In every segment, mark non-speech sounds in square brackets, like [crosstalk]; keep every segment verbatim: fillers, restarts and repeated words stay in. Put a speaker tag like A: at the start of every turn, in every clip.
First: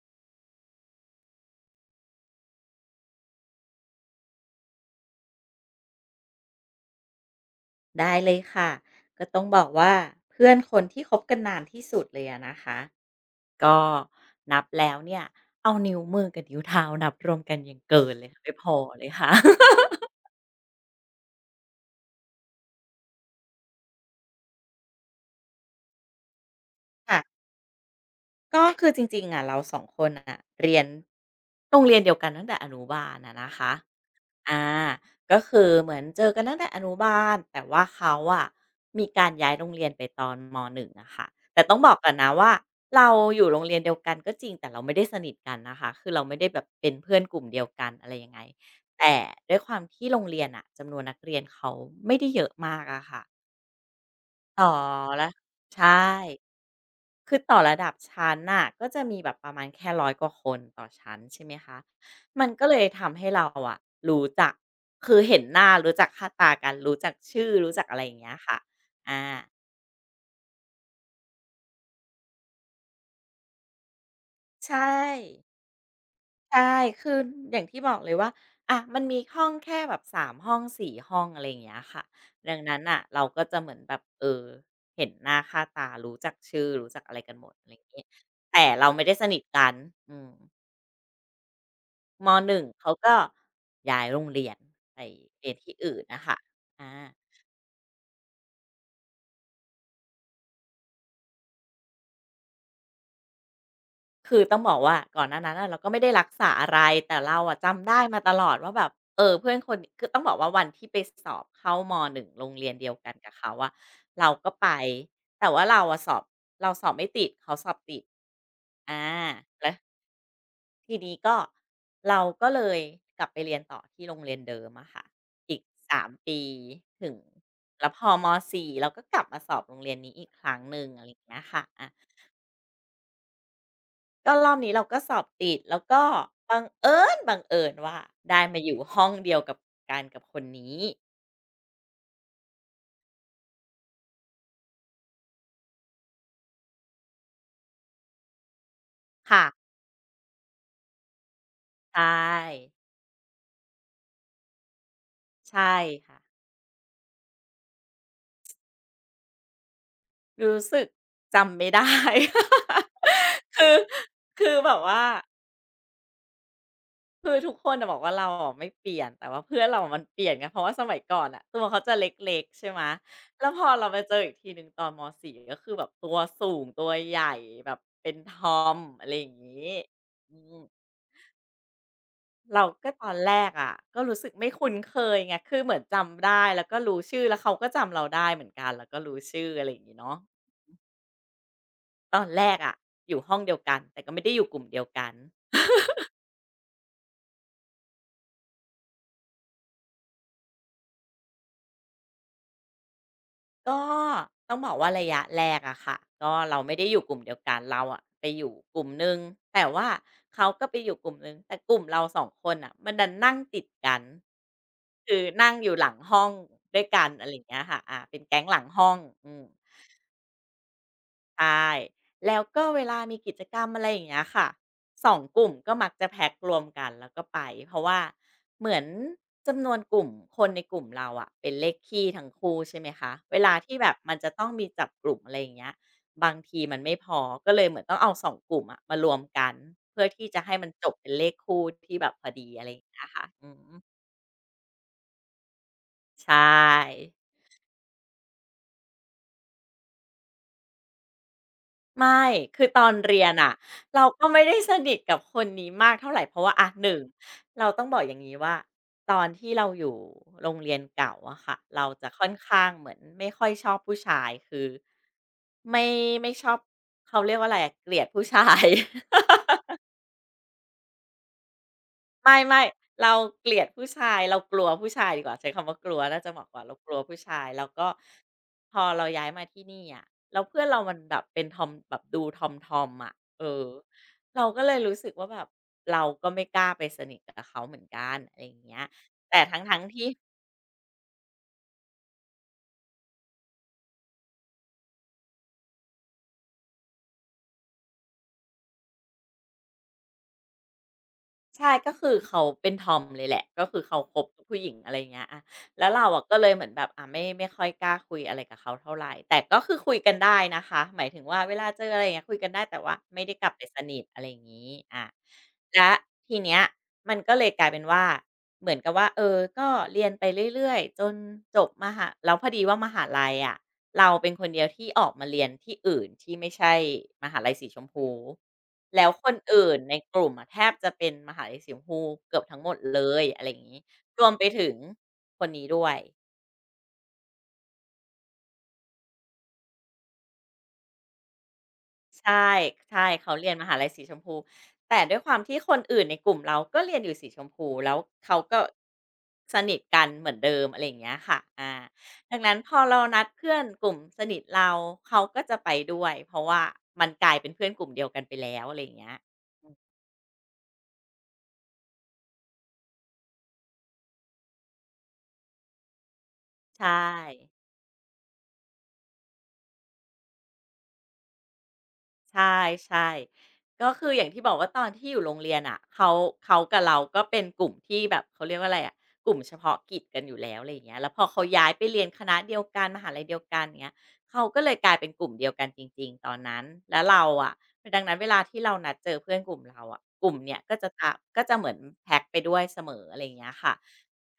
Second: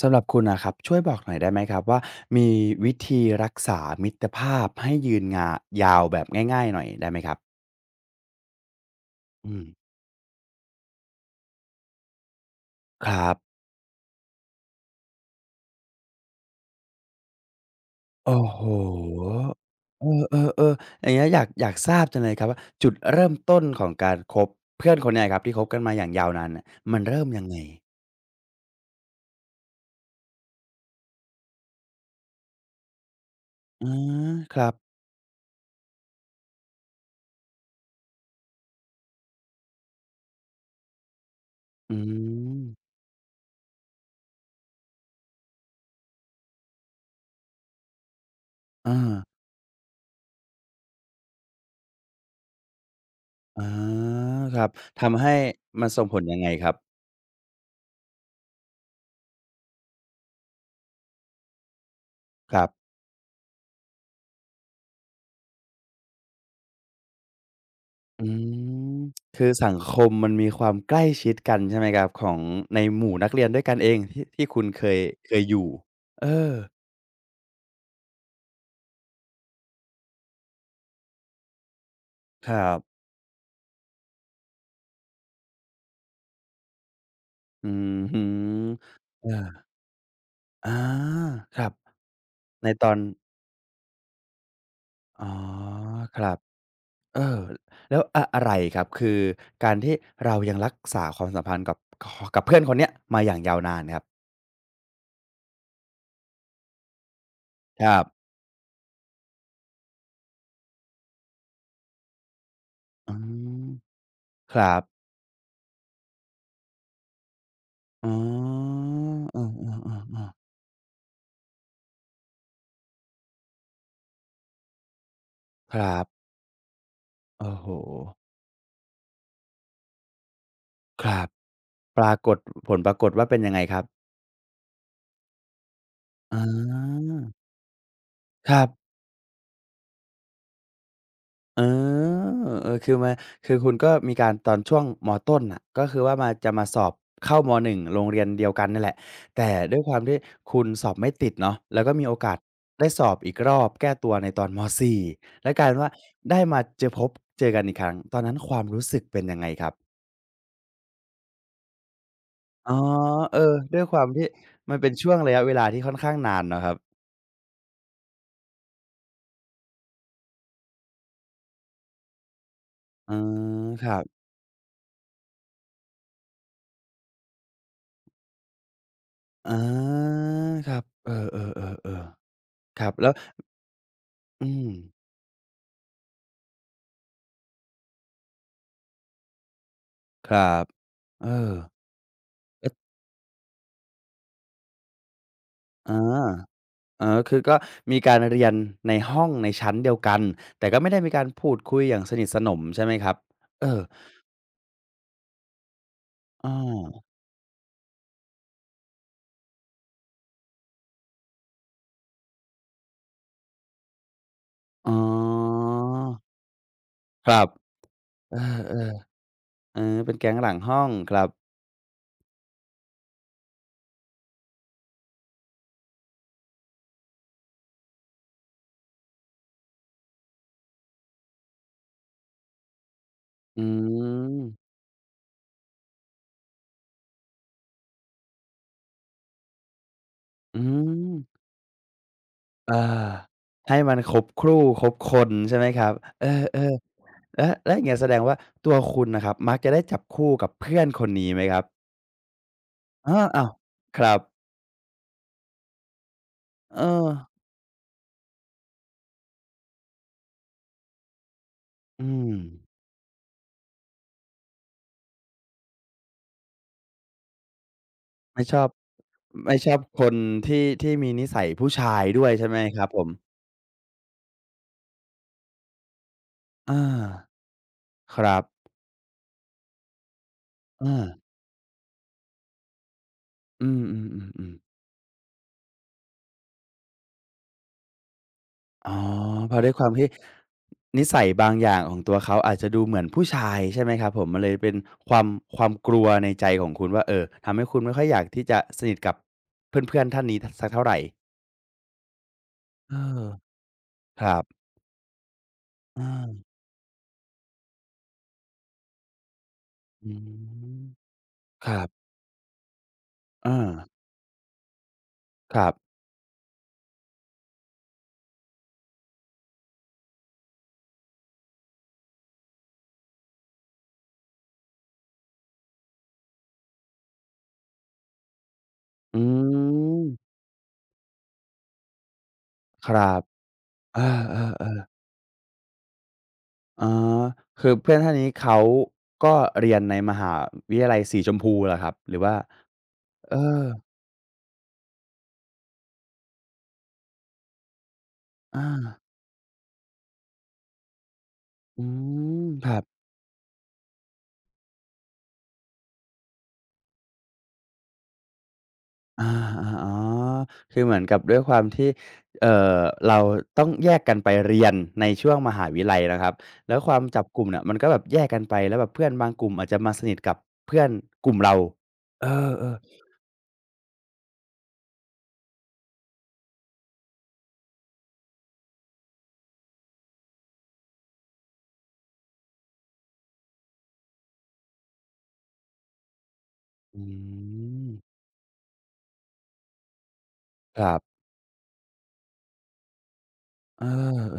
A: สำหรับคุณนะครับช่วยบอกหน่อยได้ไหมครับว่ามีวิธีรักษามิตรภาพให้ยืนงายาวแบบง่ายๆหน่อยได้ไหมครับ
B: ได้เลยค่ะก็ต้อง
A: อื
B: บ
A: ม
B: อกว่าเพื่อนคนที่คบกันนานที่สุดเลยอะนะคะ
A: ครับ
B: ก็นับแล้วเนี่ยเอานิ้วมือกับนิ้วเท้านับรวมกันยังเกินเลย
A: โอ้
B: ค่ะไม่
A: โฮ
B: พอเลยค่ะ
A: เออๆๆอย่างเงี้ยอยากอยากทราบจังเลยครับว่าจุดเริ่มต้นของการคบเพื่อนคนเนี้ยครับที่คบกันมาอย่างยาวนานเนี่ยมัน
B: ค่ะ
A: เริ่มยังไง
B: ก็คือจริงๆอะเราสองคนอ่ะเรียนโรงเรียนเดียวกันตั้งแต่อนุบาลนะนะคะ
A: อาค
B: อ่า
A: รับ
B: ก็คือเหมือนเจอกันตั้งแต่อนุบาลแต่ว่าเขาอะมีการย้ายโรงเรียนไปตอนม หนึ่งอะค่ะแต่ต้องบอ
A: อื
B: กก่อนนะว่า
A: ม
B: เราอยู่โรงเรียนเดียวกันก็จริงแต่เราไม่ได้สนิทกันนะคะคือเราไม่ได้แบบเป็นเพื่อนกลุ่มเดียวกันอะไรยังไงแต่
A: อา
B: ด้วยความที่โรงเรียนอ่ะจำนวนนักเรียนเขาไม่ได้เยอะมากอะค่ะ
A: อาค
B: อ๋อ
A: รับทำ
B: แล้ว
A: ให้มั
B: ใช่
A: นส่งผลยังไงครับ
B: คือต่อระดับชั้นน่ะก็จะมีแบบประมาณแค่ร้อยกว่าคนต่อชั้นใช่ไหมคะมัน
A: ครั
B: ก็เลย
A: บ
B: ทำให้เราอะรู้จักคือเห็นหน้ารู้จักค่าตากันรู้จักชื่อรู้จักอะไรอย่าง
A: อื
B: เงี้ยค่ะ
A: ม
B: อา
A: คือสังคมมันมีความใกล้ชิดกันใช่ไหมครับของในหมู่นักเรียนด้วยกันเองที่ที่คุณ
B: ใช
A: เคยเคย
B: ่
A: อยู่เออ
B: ใช่คืออย่างที่บอกเลยว่าอะมันมีห้องแค่แบบสามห้องสี่ห้องอะไรอย่างเงี้ยค่ะ
A: ค
B: ดัง
A: รั
B: นั้นน่ะ
A: บ
B: เราก็จะเหมือนแบบเออเห็นหน้าค่าตารู้จักชื่อรู้จักอะไรกันหมดอะ
A: อื
B: ไรอย่าง
A: อ
B: งี้
A: ฮึ
B: แต่เราไม่ได้สนิท
A: เออ
B: กันอืม
A: อาครับ
B: มหนึ่ง
A: ในตอ
B: เขา
A: น
B: ก็ย้ายโรงเรียนไป
A: อ๋อ
B: เรียนที่อื่น
A: ค
B: น่ะ
A: รั
B: ค่ะ
A: บ
B: อา
A: เออแล้วอะอะไรครับคือการที่เรายังรักษาความสัมพันธ์กับคกับเพื่อนคนเนี้ยมาอย่างยาวนานครับ
B: คือต้องบอกว่าก่อนหน้านั้นน่ะเราก็ไม่ได้รักษาอะไรแต่เราอะ
A: ค
B: จำ
A: รั
B: ได้
A: บ
B: มาตลอดว่าแบบเออเพื่อนคนคือต้องบอกว่าวันที่ไปสอบเข้ามหนึ่งโรงเรียนเดียวกั
A: อื
B: นกับเขา
A: ม
B: อะเราก็
A: ครั
B: ไป
A: บ
B: แต่ว่าเราอะสอบเราสอบไม่ติดเขาสอบติด
A: อ๋อ
B: อา
A: เออ
B: แล้ว
A: ๆๆๆ
B: ทีนี้ก็เราก็เลยกลับไปเรียนต่อที่โรงเรียนเดิมอะค่ะอีก
A: ครั
B: สาม
A: บ
B: ปีถึง
A: โอ้โฮ
B: แล้วพอมสี่เราก็กลับมาสอบโรงเรียนนี้อีกครั้งหนึ่ง
A: ค
B: อะไรอ
A: รั
B: ย่าง
A: บ
B: เงี้ยค่ะอะ
A: ปรากฏผลปรากฏว่าเป็นยังไงครับ
B: ก็รอบนี้เราก็สอบติดแล้วก็
A: อา
B: บังเอิญบังเอิญว่าได้
A: ค
B: มา
A: รับ
B: อยู่ห้องเดียวกับกันกับคนนี้
A: เออเออคือมาคือคุณก็มีการตอนช่วงมต้นน่ะก็คือว่ามาจะมาสอบเข้ามหนึ่งโรงเรียนเดียวกันนั่นแหละ
B: ค่ะ
A: แต่ด้วยความที่คุณสอบไม่ติดเนาะแล้วก็
B: ใช่
A: มีโอกาสได้สอบอีกรอบแก้ตัวในตอนมสี่แล้วกลาย
B: ใช่
A: เป็นว่า
B: ค่ะ
A: ได้มาเจอพบเจอกันอีกครั้งตอนนั้นความรู้สึกเป็นยังไงครับ
B: รู้สึกจำไม่ได้
A: อ๋อเออ
B: [laughs] คือ
A: ด้วยความที่
B: คือแบ
A: มัน
B: บ
A: เป็น
B: ว่า
A: ช่วงระยะเวลาที่ค่อนข้างนานเนาะครับ
B: คือทุกคนน่ะบอกว่าเราอะไม่เปลี่ยนแต่ว่าเพื่อนเรามันเปลี่ยนไงเพราะว่าสมัยก่อนน่ะตัวเขาจะเล็กๆใช่ไหม
A: อ๋อ
B: แล้วพอ
A: ค
B: เรา
A: รั
B: มา
A: บ
B: เจออีกทีหนึ่งตอนมสี่ก็คือแบบตัวสูงตัวใหญ่แบบเป็นทอมอะไรอย่าง
A: อ
B: งี้
A: า
B: อืม
A: ครับเออๆๆ
B: เรา
A: ๆครั
B: ก็
A: บ
B: ต
A: แล้
B: อ
A: ว
B: นแรกอะก็รู้สึก
A: อื
B: ไม่
A: ม
B: คุ้นเคยไงคือเหมือนจำได้แล้วก็รู้ชื่อแล้วเขาก็จำเราได้เหมือนกันแล้วก็รู้ชื่ออะไรอย่างงี้เนาะ
A: ครับเออ
B: ตอนแรกอะ
A: ก็
B: อยู่ห้องเดียวกันแต่ก็ไม่ได้อยู่กลุ่มเดียวกัน
A: อาอ๋อคือก็มีการเรียนในห้องในชั้นเดียวกัน แต่ก็ไม่ได้มีการพูดคุยอย่างสนิทสนมใช่ไหมครับเอ
B: ก็
A: อ
B: ต้องบอกว่าระยะแรกอะค่ะก็
A: อ้
B: เราไม่ได้อ
A: อ
B: ยู่กลุ่มเดียวกันเราอะไปอยู่กลุ่มหนึ่งแต่ว่าเขาก็ไปอยู่กลุ่มหนึ่งแต่กลุ่มเราสองคนอะมันดันนั่งติดกัน
A: อ๋
B: คือนั่ง
A: อ
B: อยู่หลังห้องด้วยกัน
A: ค
B: อะไร
A: รั
B: อย่า
A: บ
B: งเงี้ยค่ะอาเป็น
A: เอ
B: แก๊งหลังห้อง
A: อ
B: อืม
A: ๆเออเป็นแก๊งหลังห้องครับ
B: ใช่แล้วก็เวลามีกิจกรรมอะไรอย่างเงี้ยค่ะสองกลุ่มก็มักจะแพ็กรวมกันแล้วก็ไปเพราะว่าเหมือนจำนวนกลุ่มคนในกลุ่มเราอะเป็นเลขคี่ทั้งคู่ใช่ไหมคะเวลา
A: อื
B: ที่แบบมันจะต้องมี
A: ม
B: จับกลุ่มอะไรอย่างเงี้ยบางทีมันไม่พอก็เลยเหมือนต้องเอาสองกลุ่มอะมารวมกันเพื่อที่จะให้
A: อื
B: มันจบเป็นเลข
A: ม
B: คู่ที่แบบพอดีอะไร
A: อา
B: อย่างเงี้ยค่ะอื
A: ให้
B: ม
A: มันครบครู่ครบคนใช่ไหมครับเอ
B: ใช่
A: อๆ แล้วแล้วอย่างเงี้ยแสดงว่าตัวคุณน่ะครับมักจะได้จับคู่กับเพื่อนคนนี้ไหมครับ
B: ไม่ คือตอน
A: อา
B: เรียน
A: อ้าว
B: อ่ะ
A: ค
B: เรา
A: รับ
B: ก็ไม่ได้สนิทกับคนนี้มากเท่าไรเพราะว่าอะ
A: เอ
B: หนึ่ง
A: อ
B: เราต้องบอกอย่างงี้ว่าตอนที่เราอยู่โรงเรียนเก่าอะค่ะเรา
A: อื
B: จะค่อน
A: ม
B: ข้างเหมือนไม่ค่อยชอบผู้ชายคือไม่ไม่ชอบเขาเรียกว่าอะไรอะเกลียดผู้ชา
A: ไม่ชอ
B: ย
A: บไม่ชอบคนที่ที่มีนิสัยผู้ชายด้วยใช่ไหม
B: ไม่
A: ครับผ
B: ๆ
A: ม
B: เราเกลียดผู้ชายเรากลัวผู้ชายดีกว่าใช้คำว่ากลัวน่าจะเหมาะกว่าเรา
A: อา
B: กลัวผู้ชายแล้วก็
A: ครับ
B: พอเราย้ายมาที่นี่อะแล้วเพื่อนเรามั
A: อา
B: นแบบเป็นทอมแบบดูทอมทอมอะเอ
A: อื
B: อ
A: ม
B: เรา
A: ๆ
B: ก็
A: ๆๆ
B: เลยรู้สึกว่าแบบเราก็ไม่กล้าไปสนิทกับเขาเหมือนกันอะไรอย่างเงี้ย
A: อ๋อ
B: แต่
A: เพ
B: ทั้
A: ราะ
B: ง
A: ด้วย
B: ทั้
A: ค
B: ง
A: วาม
B: ที่
A: ที่นิสัยบางอย่างของตัวเขาอาจจะดูเหมือนผู้ชายใช่ไหมครับผมมันเลยเป็นความความกลัวในใจของคุณว่าเอ่อทำให้คุณไม่ค่อยอยากที่จะสนิทกับเพื่อนๆท่านนี้ทสักเท่าไร
B: ใช่ก็คือเขาเป็นท
A: เอ
B: อม
A: อ
B: เลยแหละก็คือเขาค
A: ค
B: บ
A: รั
B: กั
A: บ
B: บผู้หญิงอะไรอย่างเงี้ยอะแล้ว
A: อ
B: เราอะก็เล
A: า
B: ยเหมือนแบบอาไม่ไม่ค่อยกล้าคุยอะไรกับเขาเท่าไรแต่ก็คือคุย
A: อื
B: กันได้นะคะ
A: ม
B: หมายถึงว่าเว
A: ค
B: ลา
A: รั
B: เจออะไร
A: บ
B: อย่างเงี้ยคุยกันได้แต่ว่าไม่ได้กลับไปส
A: อา
B: นิทอะไรอย่างงี้อา
A: ครั
B: แล้
A: บ
B: วทีเนี้ยมันก็เลยกลายเป็นว่าเหมือนกับว่าเออก็เรียนไปเรื่อยๆจนจบมหาแล้วพอดีว่ามหาลัยอะ เราเป็นคนเดียวที่ออกมาเรียนที่อื่นที่ไม่ใช่มหาลัยสีชมพูแล้ว
A: อื
B: คนอื่นในกลุ่
A: ม
B: มอะแทบจะเป็นมหาลัยสีชมพูเกือบทั้งหมด
A: ค
B: เล
A: รับ
B: ยอะไรอย่างงี้
A: เอ
B: รวมไป
A: อ
B: ถึง
A: ๆๆ
B: คนนี้ด้วย
A: อ๋อคือเพื่อนท่านนี้เขาก็เรียนในมหาวิทยาลัยสีชมพูเหรอครับหรือ
B: ใช
A: ว่า
B: ่ใช่เขา
A: เอ
B: เรียน
A: อ
B: มหาลัยสีชมพูแต่ด้วยความที่คนอื่นในกลุ่มเราก็เรียนอยู่สีชมพูแล้วเขาก็
A: อา
B: สนิทกันเหมือนเดิมอะไรอย่างเงี้ยค่ะอา
A: อื
B: ดัง
A: ม
B: นั้น
A: ค
B: พ
A: รั
B: อ
A: บ
B: เรานัดเพื่อนกลุ่มสนิทเราเขาก็จะไปด้วยเพราะว่ามันกลายเป็นเพื่อนกลุ่มเดียวกันไปแล้วอะไรอย่างเงี้ย
A: อา
B: อืม
A: ๆอ๋อคือเหมือนกับด้วยความที่เอ่อเราต้องแยกกันไปเรียนในช่วงมหาวิทยาลัยนะครับแล้วค
B: ใช่
A: วามจับกลุ่มเนี่ยมันก็แบบแยกกันไปแล้วแบบเพื่อนบางกลุ่มอาจจะมาสนิทกับเพื่อนกลุ่มเราเอ
B: ใช่
A: อๆ
B: ใช่ก็คืออย่างที่บอกว่าตอนที่อยู่โรงเรียนอะเขาเขากับเราก็เป็นกลุ่มที่แบบเขาเรียกว่าอะไรอะกลุ่มเฉพาะกิจกันอยู่แล้วอะไรอย่างเงี้ยแล้วพอเขาย้ายไปเรียนคณะเดียวกันมหาลัยเดียวกันอย่างเงี้ยเขาก็เลยกลายเป็นกลุ่มเดียวกันจริงๆตอนนั้น
A: อื
B: แล้วเราอะ
A: ม
B: ดังนั้นเวลาที่เรานัดเจอเพื่อนกลุ่มเราอะกลุ่มเนี้ยก็
A: ค
B: จะ
A: รั
B: ตา
A: บ
B: ก็จะเหมือนแพ็กไปด้วยเสมออะไรอย่างเงี้ยค่ะ
A: เออ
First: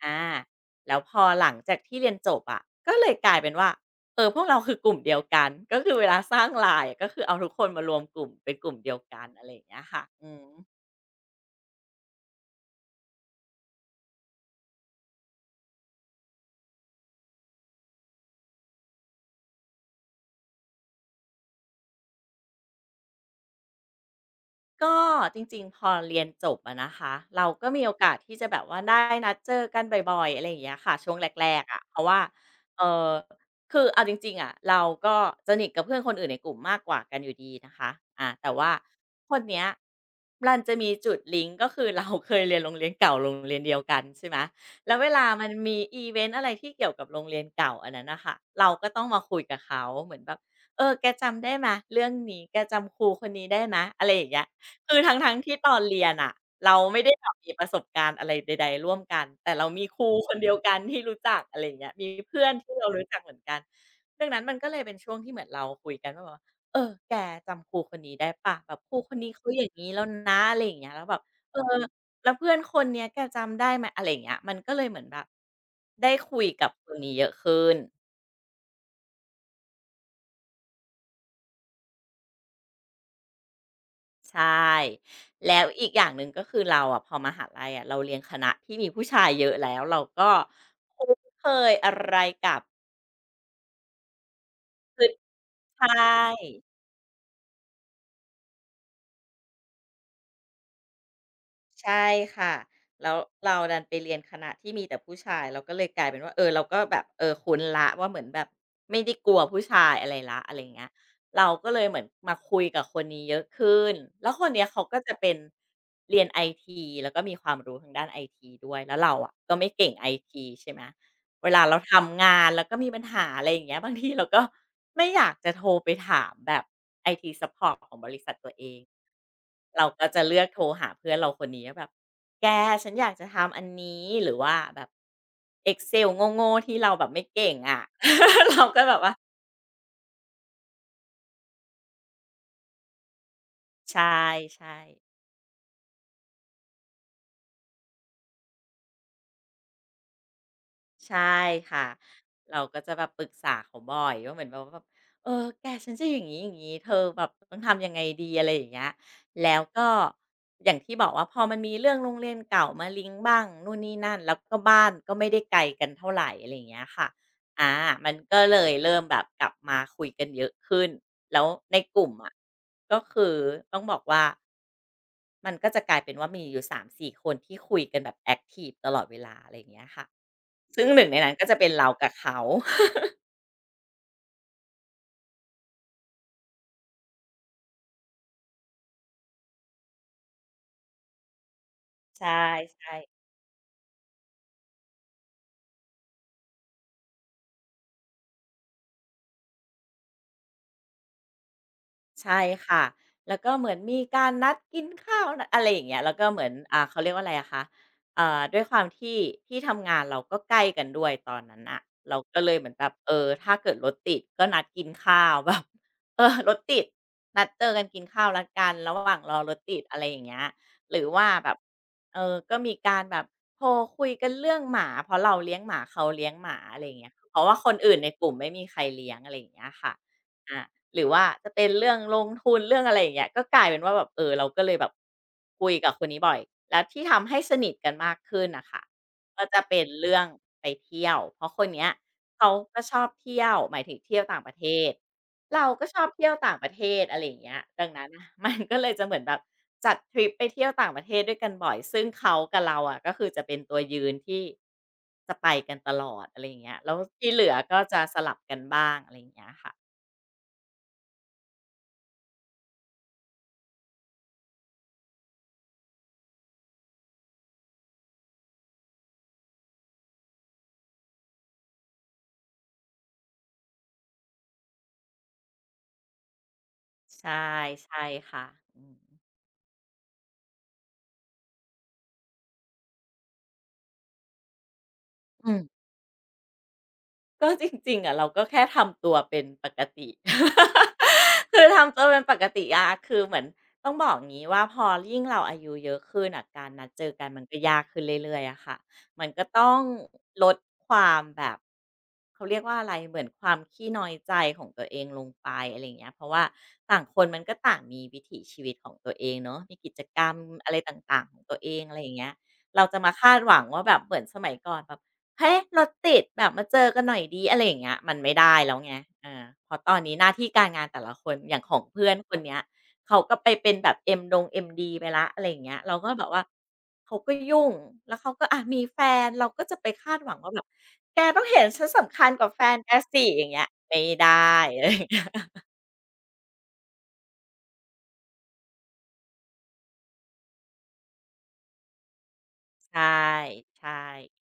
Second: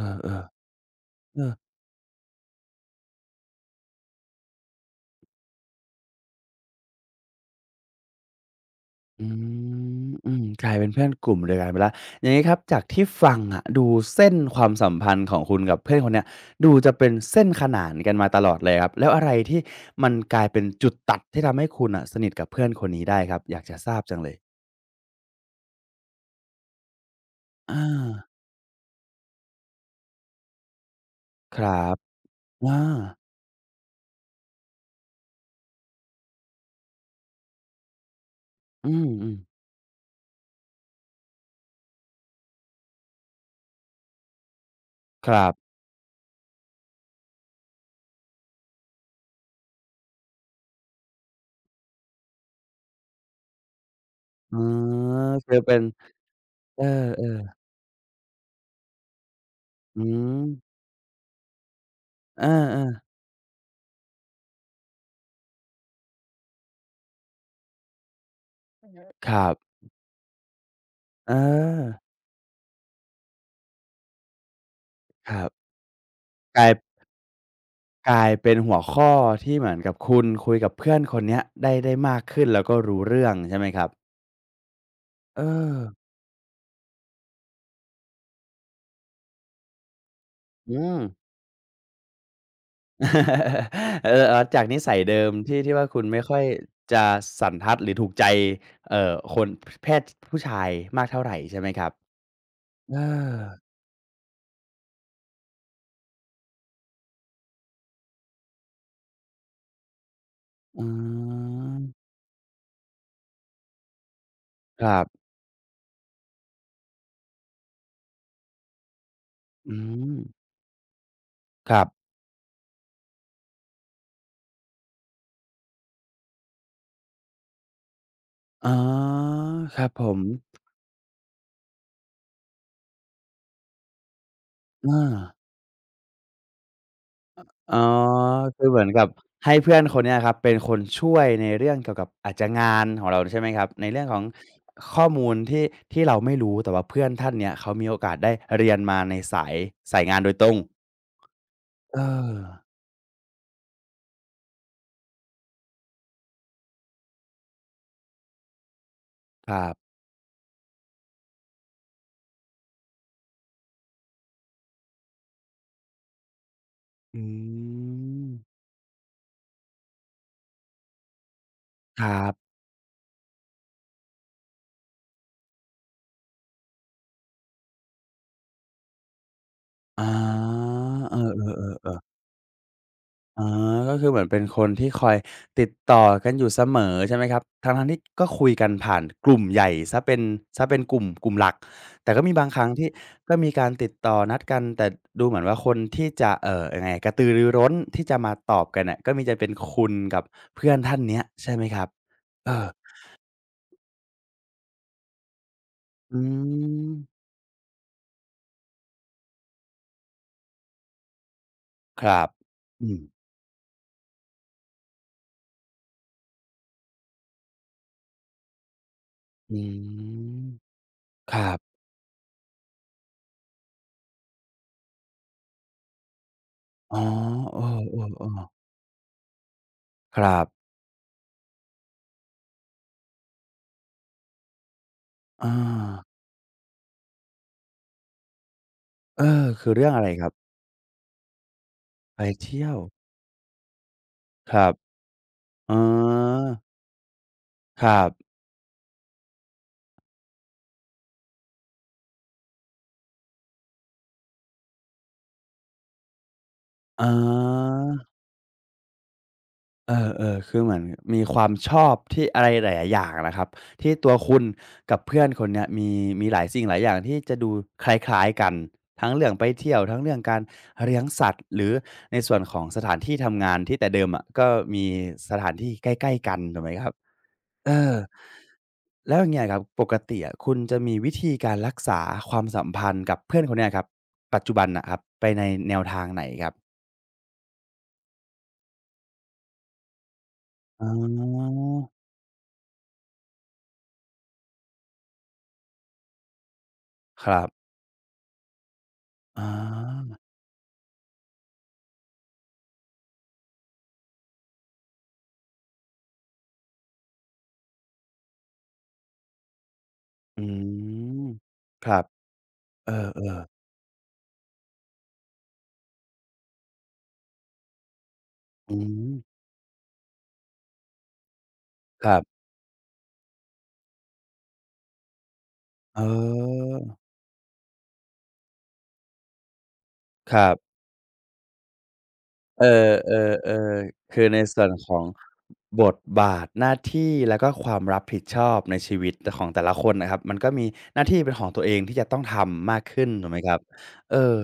B: อา
A: ๆๆ
B: แล้วพอ
A: เอ
B: หลั
A: อ
B: งจากที่เรียนจบอะก็เลยกลายเป็นว่า เออพวกเราคือกลุ่มเดียวกันก็คือเวลาสร้าง l ายอะก็คือเอาทุกคนมารวมกลุ่มเป็นกลุ่มเดียวกั
A: อื
B: นอะไรอย่างเงี้ยค่ะ
A: มอื
B: อื
A: ม
B: ม
A: กลายเป็นเพื่อนกลุ่มเดียวกันไปแล้วอย่างงี้ครับจากที่ฟังอะดูเส้นความสัมพันธ์ของคุณกับเพื่อนคนเนี้ยดูจะเป็นเส้นขนานกันมาตลอดเลยครับแล้วอะไรที่มันกลายเป็นจุดตัดที่ทำให้คุณน่ะสนิทกับเพื่อนคนนี้ได้ครับอยากจะทราบจังเลย
B: ก็จริงๆพอเรียนจบอะนะคะเราก็
A: อา
B: มีโอกาสที่จะแบบว่าได้นัดเจอกันบ่อยๆอะไรอย่างเงี้ยค่ะช่วงแร
A: ค
B: กๆ
A: รั
B: อะ
A: บ
B: เพราะว่า
A: อา
B: เอ่อคือเอาจริงๆอะเราก็สนิทกับเพื่อนคนอื่นในกลุ่มมากกว่ากันอยู่ดีนะคะอาแต่ว่า
A: อื
B: ค
A: ม
B: นเนี้
A: ๆ
B: ยมันจะมีจุดลิงก์ก็คือเราเคยเรียนโรงเรียนเก่าโรงเรียนเดียวกันใช่ไหมแล้วเวลา
A: ครั
B: มัน
A: บ
B: มีอิเวนต์อะไรที่เกี่ยวกับโรงเรียนเก่าอันนั้นน่ะค่ะเราก็ต้องมาคุยกับเขาเหมือนแบบเออแกจำได้ไหมเรื่องนี้แกจำครูคนนี้ได้ไหมอะไรอย่างเงี้ย
A: อ๋อ
B: คือทั้งๆ
A: คื
B: ที่
A: อ
B: ต
A: เป็
B: อ
A: น
B: นเรียนอะเรา
A: เออ
B: ไม่ได้แบบมีประสบการณ์อะไรใดๆร่วมกันแต่เรามี
A: ๆ
B: ค
A: อื
B: รูคน
A: ม
B: เดียวกันที่รู้จักอะไรอย่างเงี้ยมี
A: เ
B: เพื่อนที่เรา
A: ออ
B: รู้จักเหมือนกันดังนั้นมันก็เลยเป็นช่วงที่เหมือนเราคุยกันว่าแบบว่าเออแกจำครูคนนี้ได้เปล่าแบบครูคน
A: ๆค
B: นี้
A: รั
B: เขา
A: บ
B: อย่างงี้แล้วนะอะไรอย่างเงี้ยแล้วแบบ
A: เอ
B: เออ
A: อ
B: แล้วเพื่อนคนเนี้ยแกจำได้ไหมอะไรอย่างเงี้ยมันก็เลยเหมือนแบบ
A: ครับ
B: ได้คุย
A: กลา
B: กับ
A: ย
B: คนนี้เยอะขึ้น
A: กลายเป็นหัวข้อที่เหมือนกับคุณคุยกับเพื่อนคนเนี้ยได้ได้มากขึ้นแล้วก็รู้เรื่องใช่ไหมครับ
B: ใช่
A: เออ
B: แล้วอีกอย่างหนึ่งก็คือเราอะพอมหาลัยอะเราเรียนคณะที่มีผู้ชายเยอะแล้วเราก็
A: อืม
B: คุ้นเคยอะไรกับ
A: [laughs] เออๆจากนิสัย
B: คือ
A: เดิมที่ที่ว่า
B: ใช่
A: คุณไม่ค่อยจะสันทัดหรือถูกใจเอ่อคนพเพศผู้ชายมากเท่าไรใช่ไหมครับ
B: ใช่ค่ะ
A: เอ
B: แล้ว
A: อ
B: เราดันไปเรียนคณะที่มีแต่ผู้ชายเราก็เลยกลายเป็นว่าเออเราก็แบบเออคุ้นละว่าเหมือนแบบไม่ได้กลัวผู้ชายอะไรละอะไร
A: อื
B: เงี้ยเราก็
A: ม
B: เลยเหมือนมาคุยกับคนนี้เยอะขึ้นแล้วคนเนี้ยเขา
A: ครั
B: ก็จะ
A: บ
B: เป็นเรียนไอทีแล้วก็มีความรู้ทางด้านไอทีด้วยแล้วเราอะก็ไม่
A: อื
B: เก่งไอ
A: ม
B: ทีใช่ไหม เวลา
A: ค
B: เรา
A: รับ
B: ทำงานแล้วก็มีปัญหาอะไรอย่างเงี้ยบางทีเราก็ไม่อยากจะโทรไปถามแบบไอทีซัปพอร์ตของบริษัทตัวเอ
A: อ๋อ
B: ง
A: ครั
B: เรา
A: บผ
B: ก็
A: ม
B: จะเลือกโทรหาเพื่อนเราคนนี้แบบแกฉันอยากจะทำอันนี้หรือว่าแบ
A: เอ
B: บ
A: อ
B: Excel โง่ๆที่เราแบบไม่เก่ง
A: อ๋
B: อะ
A: อ
B: [laughs] เรา
A: คือเห
B: ก็
A: มือน
B: แบบ
A: กับ
B: ว่า
A: ให้เพื่อนคนเนี้ยครับเป็นคนช่วยในเรื่องเกี่ยวกับอาจจะงานของเราใช่ไหมครับในเรื่
B: ใช่
A: องของ
B: ใช่
A: ข้อมูลที่ที่เราไม่รู้แต่ว่าเพื่อนท่านเนี้ยเขามีโอกาสได้เรียนมาในสายสายงานโดยตรง
B: ใช่ค่ะ
A: เออ
B: เราก็จะแบบปรึกษาเขาบ่อยว่าเหมือนแบบว่าแบบเออแกฉันจะอย่างนี้อย่างนี้เธอแบบต้องทำยังไงดีอะไรอย่างเงี้ย
A: ค
B: แล้ว
A: รั
B: ก็
A: บ
B: อย่างที่บอกว่าพอมันมีเรื่องโรงเรียนเก่ามาลิงก์บ้างนู่นนี่นั่นแล้วก็บ้านก็ไม่ได้ไกลกันเท่าไหร่อะไรอย่างเงี้ยค่ะ
A: อื
B: อ่ามันก็
A: ม
B: เลยเริ่มแบบกลับมาคุยกันเยอะขึ้นแล้วในก
A: ครั
B: ลุ่มอ่ะ
A: บ
B: ก็คือต้องบอกว่ามันก็จะกลายเป็นว่ามีอยู่สามสี่คนที่คุยกันแบบแอคทีฟตลอดเวลาอะไรอย่างเงี้ย
A: อ
B: ค่ะ
A: า
B: ซึ่งหนึ่ง
A: เอ
B: ในนั้นก็จะเป็นเรา
A: อๆๆ
B: กับเขา
A: อ๋อก็คือเหมือนเป็นคนที่คอยติดต่อกันอยู่เสมอใช่ไหมครับทั้งๆที่ก็คุยกันผ่านกลุ่มใหญ่เสียเป็นเสียเป็นกลุ่มกลุ่มหลัก แต่ก็
B: ใช่
A: มีบางครั้งที่
B: ใช่
A: ก็มีการติดต่อนัดกันแต่ดูเหมือนว่าคนที่จะเอ่อยังไงกระตือรือร้นที่จะมาตอบกันน่ะก็มีจะเป็นคุณกับเพื่อนท่านเนี้ยใช่ไหมครับ
B: ใช่
A: เออ
B: ค่ะ แล้วก็เหมือนมีการนัดกินข้าวนะอะไรอย่างเงี้ยแล้ว
A: อื
B: ก็เหมือนอ่า
A: ม
B: เขาเรียกว่าอะไรอะคะเอ่อด้วยความที่ที่ทำงานเราก็ใกล้กันด้วยตอนนั้นน่ะ
A: ค
B: เรา
A: รับ
B: ก็เลยเหมือนแบ
A: อื
B: บ
A: ม
B: เออถ้าเกิดรถติดก็นัดกินข้าวแบบ [laughs] เออรถติดนัดเจอกันกินข้าวแล้วกันระหว่างรอร
A: อื
B: ถติดอะไรอย่างเงี้
A: ม
B: ยหรือว่า
A: ครั
B: แบบ
A: บ
B: เออก็มีการแบบโทรคุยกันเรื่องหมาเพราะเราเลี้ยงหมาเขาเลี้ยงหมาอะไรอ
A: อ๋อ
B: ย่างเงี้ยเพราะว่า
A: เอ
B: คนอื่นในก
A: อ
B: ลุ่ม
A: ๆ
B: ไม่
A: ๆ
B: มีใครเลี้ยงอะไรอย่างเงี้ยค่ะ
A: ครั
B: อา
A: บ
B: หรือว่าจะเป็นเรื่องลงทุนเรื่องอะไรอย่างเงี้ยก็กลายเป็นว่าแบบเออเราก็เลยแบบ
A: อา
B: คุยกับคนนี้บ่อยแล้วที่ทำให้สนิทกันมากขึ้นน่ะค่ะ
A: เออ
B: ก็จะ
A: คือ
B: เป็
A: เรื่
B: น
A: องอะไร
B: เรื่อ
A: ค
B: ง
A: รับ
B: ไปเที่ยวเพราะคนเนี้ย
A: ไป
B: เขา
A: เที่ยว
B: ก็ชอบเที่ยวหมายถึงเที่ยวต่างป
A: ค
B: ระเท
A: รับ
B: ศเรา
A: อ๋อ
B: ก็ชอบเที่ยวต่างประเทศอะไรอย่างเงี้ย
A: ค
B: ดัง
A: รั
B: นั้
A: บ
B: นน่ะ [laughs] มันก็เลยจะเหมือนแบบจัดทริปไปเที่ยวต่างประเทศด้วยกันบ่อยซึ่งเขากับเราอะก็คือจะเป็นตัวยืนที่จะไปกันตลอดอะไรอย่างเงี้ยแล้ว
A: อ๋
B: ที่เหลือ
A: อ
B: ก็จะสลับกันบ้างอะไรอย่างเงี้ยค่ะ
A: เออๆคือเหมือนมีความชอบที่อะไรหลายๆอย่างนะครับ ที่ตัวคุณกับเพื่อนคนเนี้ยมีมีหลายสิ่งหลายอย่างที่จะดูคล้ายๆกัน ทั้งเรื่องไปเที่ยวทั้งเรื่องการเลี้ยงสัตว์หรือในส่วนของสถานที่ทำงานที่แต่เดิมอะก็มีสถานที่ใกล้ๆกันถูกไหมครับ
B: ใช่
A: เออ
B: ใช่ค่ะอืม
A: แล้วอย่างเงี้ยครับปกติอะคุณจะมีวิธีการรักษาความสัมพันธ์กับเพื่อนคนเนี้ยครับปัจจุบันน่ะครับไปใน
B: อืม
A: แนวทางไหนครับ
B: ก็จริงๆอะเราก็แค่ทำตัวเป็นปกติ
A: อ๋
B: [laughs]
A: อ
B: คือทำตัวเป็นปกติอะคือเหมือนต้องบอกงี้ว่าพอยิ่งเราอายุเยอะขึ้นอะการนัดเจอ
A: ค
B: กัน
A: รั
B: มัน
A: บ
B: ก็ยากขึ้นเรื่อยๆอะค่ะมัน
A: อ
B: ก็ต้อง
A: า
B: ลดความแบบเขาเรียกว่าอะไรเหมือนความขี้น้อยใจของตัวเองลงไปอะไรอย่างเงี้ยเพราะว่าต่างคนมันก็ต่างมีวิถีชีวิตของตัวเองเนาะมีกิจกรรม
A: อื
B: อะไรต่า
A: ม
B: งๆของตัวเอง
A: ครั
B: อะไร
A: บ
B: อย่างเงี้ยเรา
A: เออ
B: จะมาคาด
A: ๆ
B: หวังว่าแบบเหมือนสมัยก่อนแบบ เฮ้ยรถติดแบบมาเจอกันหน่อยดีอะไรอย่างเงี้ยมันไม่ได้แล้
A: อื
B: วไง
A: ม
B: อาเพราะตอนนี้หน้าที่การงานแต่ละคนอย่างของ
A: ค
B: เพื่อน
A: รั
B: คน
A: บ
B: เนี้ยเขาก็ไปเป็นแบบ M ดง เอ็ม ดี ไปแล้วอะไรอย่างเงี้ยเรา
A: เอ
B: ก็แบบว่า
A: อ
B: เขาก็ยุ่งแล้วเขาก็อะมีแฟนเราก็จะไปคาดห
A: ค
B: วัง
A: รั
B: ว่าแบบ
A: บ
B: แกต้องเห็นฉันสำคัญกว่าแฟ
A: เอ
B: นแก
A: อเอ
B: สิ
A: อ
B: อ
A: เอ
B: ย่างเงี้ย
A: อ
B: ไม่
A: คือ
B: ได
A: ใน
B: ้
A: ส่วน
B: อะไร
A: ข
B: อ
A: อง
B: ย่างเงี้ย [laughs]
A: บทบาทหน้าที่แล้วก็ความรับผิดชอบในชีวิตตของแต่ละคนนะครับมันก็มีหน้าที่เป็นของตัวเองที่จะต้องทำมากขึ้
B: ใช่
A: นถูกไหมครับ
B: ใช่
A: เออ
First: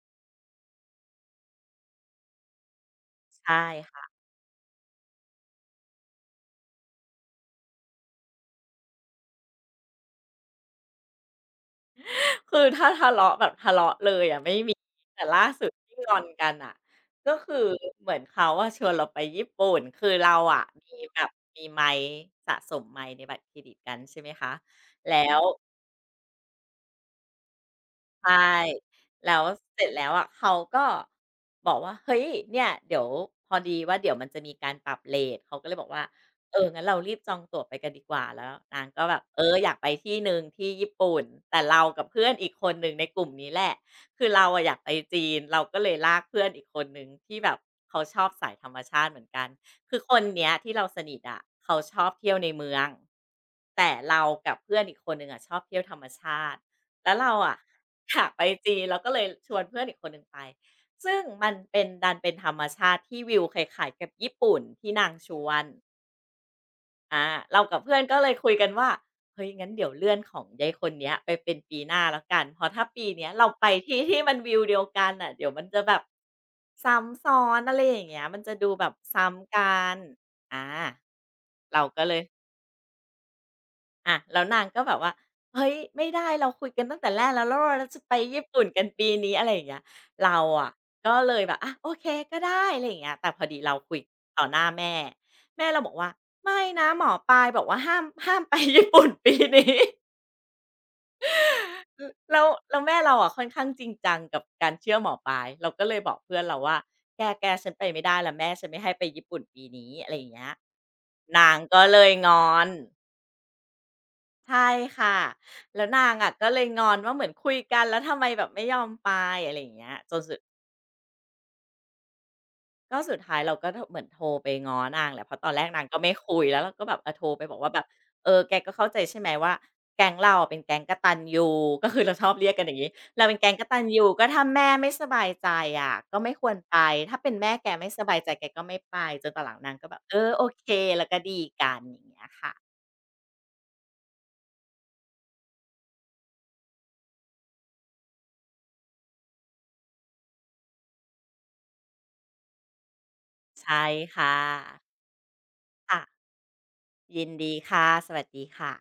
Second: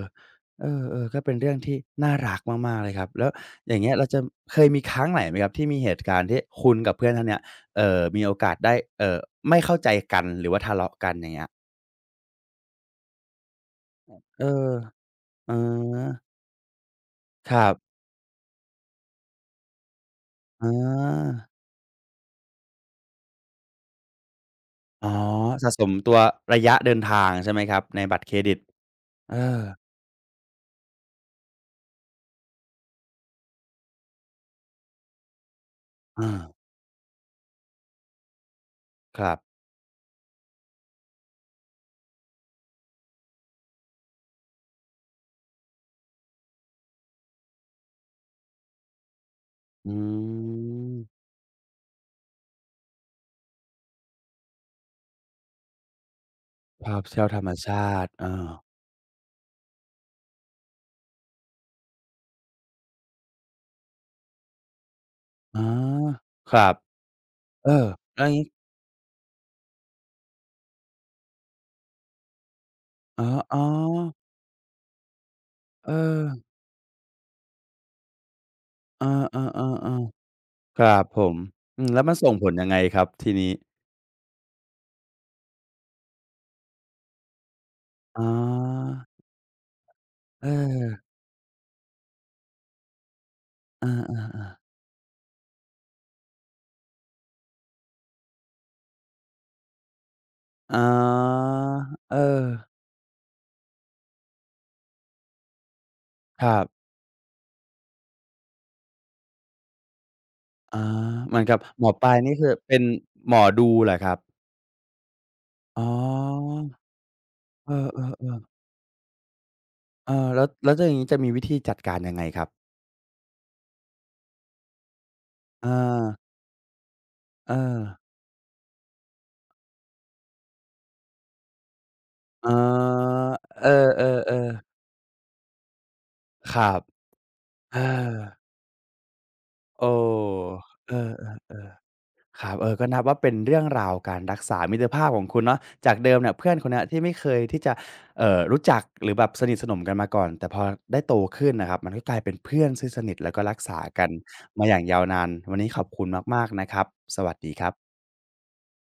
A: เออๆก็เป็นเรื่องที่น่ารักมากๆเลยครับแล้ว
B: ใช
A: อย่างเงี้ยเรา
B: ่
A: จะเคยมีครั้งไหนไหมครับที่มีเหตุการณ์ที่คุณกับเพื่อนท่านเนี้ยเอ่อมีโอกาสได้เอ่อไม่เข้าใจกันหรือว่าทะเลาะกันอย่างเงี้ย
B: คือถ้าทะเลาะแบบทะเลาะเลยอะ
A: เออ
B: ไม่มีแต่ล่า
A: อ๋
B: สุดที่งอ
A: อ
B: นกันอ่ะก็
A: ค
B: คือ
A: รับ
B: เหมือนเขาอะชวนเราไปญี่ปุ่นคือเราอะ
A: อ
B: มีแบบ
A: า
B: มีไมค์สะสมไมค์ในบัตรเครดิตกันใช่ไหมคะ
A: อ๋อ
B: แล้ว
A: สะสมตัวระยะเดินทางใช่ไหมครับในบัตรเครดิ
B: ใช่
A: ตเอ
B: แล้ว
A: อ
B: เสร็จแล้วอะเขาก็บอกว่าเฮ้ยเนี่ยเดี๋ยวพอดีว่าเดี๋ยวมันจะมีการปรับเรตเขาก็เลยบอกว่า
A: อา
B: เอองั้นเรารีบจองตั๋วไปกันดีกว่าแล้วนางก็แบ
A: ค
B: บ
A: รับ
B: เอออยากไปที่หนึ่งที่ญี่ปุ่นแต่เรากับเพื่อนอีกคนหนึ่งในกลุ่มนี้แหละคือเราอะอยากไปจีนเราก็เลยลากเพื่อนอีกคนหนึ่งที่แบบเขาชอบสายธรรมชาติเหมือนกัน
A: อ
B: คือคน
A: ื
B: เนี้ยที่เราส
A: ม
B: นิทอะเขาชอบเที่ยวในเมืองแต่เรากับเพื่อนอีกคนหนึ่งอะชอบเที่ยวธรรมชาติ
A: ภาพ
B: แล้ว
A: เที่ยว
B: เรา
A: ธรรม
B: อะ
A: ชาติ
B: [laughs] อ
A: เอ
B: ยากไป
A: อ
B: จีนเราก็เลยชวนเพื่อนอีกคนหนึ่งไปซึ่งมันเป็นดันเป็นธรรมชาติที่วิวคล้ายๆกับญี่ปุ่นที่นางชว
A: อ๋อ
B: น
A: ครับ
B: อาเรา
A: เอ
B: กับ
A: อ
B: เพื่อนก็
A: แล้ว
B: เลย
A: งี้
B: คุยกันว่าเฮ้ยงั้นเดี๋ยวเลื่อนของยายคนเนี้ยไปเป็นปีหน้าแล้วกันเพราะถ้าปี
A: อ๋อ
B: เนี้ยเรา
A: อ๋อ
B: ไปที่ [laughs] ที่มันวิวเดียวกันน่ะเดี๋ยวมันจะ
A: เอ
B: แบบ
A: อ
B: ซ้ำซ้อนอะไรอย่างเงี้ยมันจะดูแบบ
A: เอ
B: ซ้ำ
A: อ
B: กัน
A: ๆ
B: อา
A: ๆๆครับผมอื
B: เรา
A: มแล้
B: ก็
A: วมั
B: เล
A: น
B: ย
A: ส่งผลยังไงครับทีนี้
B: อาแล้วนางก็แบบว่าเฮ้ยไม่ได้เราคุยกันตั้งแต่แรกแล้วแล้วเราจะไป
A: อ๋
B: ญี่ปุ่นกัน
A: อ
B: ปีนี้อะไรอย่างเงี้ยเรา
A: เอ
B: อะ
A: อ
B: ก็เลยแบบอะโอเคก็ได้อะไรอย่างเงี้ยแต่พอดีเรา
A: เอ
B: คุยต่อ
A: อ
B: หน้า
A: ๆ
B: แม่แม่เราบอกว่าไม่นะหมอปลายบอกว่าห้ามห้ามไปญี่ปุ่นปีนี้
A: ๆอ๋อเอ
B: [laughs]
A: อ
B: แล้วแล้วแม่เราอ่ะค่อนข้างจริงจังกับการเชื่อหมอปลายเราก็เลยบอกเพื่อน
A: ครั
B: เราว่า
A: บ
B: แกแกฉันไปไม่ได้แล้วแม่ฉันไม่ให้ไปญี่ปุ่นปีนี้อะไรอย่างเงี้ย
A: อ๋อเหมือน
B: นา
A: กั
B: ง
A: บ
B: ก็
A: หมอ
B: เล
A: ป
B: ย
A: ลาย
B: ง
A: นี่คื
B: อ
A: อ
B: น
A: เป็นหมอดูเหรอครับ
B: ใช่ค่ะ
A: อ๋
B: แล้ว
A: อ
B: นางอะก็เลยงอนว่าเหมือนคุย
A: เอ
B: กันแล้วทำไม
A: อ
B: แบ
A: ๆๆ
B: บไม่ยอมไปอะไรอย่างเงี้ย
A: เอ
B: จน
A: อ
B: สุด
A: แล้วแล้วถ้าอย่างงี้จะมีวิธีจัดการยังไงครับ
B: ก็สุดท้ายเราก็ทเหมือนโทรไปง้อนางแหละเพราะตอนแร
A: เอ
B: กนางก็
A: อ
B: ไม่คุยแล้วเราก็แบบเออโทรไป
A: เอ
B: บอกว่าแบ
A: อ
B: บเออแกก็เข้าใจใช่ไหมว่าแก๊งเราเป็นแก๊งกตัญญู [laughs] ก็คือเราชอบ
A: อ๋
B: เรี
A: อ
B: ยกกันอย่างงี้เราเป็นแก๊งก
A: เอ
B: ตัญญูก็ถ้า
A: อๆๆ
B: แม่ไม่สบายใจอะก็ไม่คว
A: ค
B: ร
A: รั
B: ไป
A: บ
B: ถ้าเป็นแม่แก
A: เออ
B: ไม่สบายใจแกก็ไม่ไปจนตอนหลังนาง
A: โอ
B: ก็แบบเออโอ
A: ้
B: เค
A: เอ
B: แล้วก็ดี
A: อ
B: กันอย่าง
A: ๆ
B: เงี้ย
A: ๆครั
B: ค่ะ
A: บเออก็นับว่าเป็นเรื่องราวการรักษามิตรภาพของคุณเนาะจากเดิมเนี่ยเพื่อนคนเนี้ยที่ไม่เคยที่จะเอ่อรู้จักหรือแบบสนิทสนมกันมาก่อนแต่พอได้โตขึ้นน่ะครับมันก็กลายเป็นเพื่อนซึ่งสนิทแล้วก็รักษา
B: ใช่
A: กัน
B: ค่ะ
A: มาอย่างยาวนานวันนี้ขอบ
B: ค่ะ
A: คุณมากๆนะครับส
B: ยิน
A: วัสดี
B: ดี
A: ครั
B: ค่ะ
A: บ
B: สวัสดีค่ะ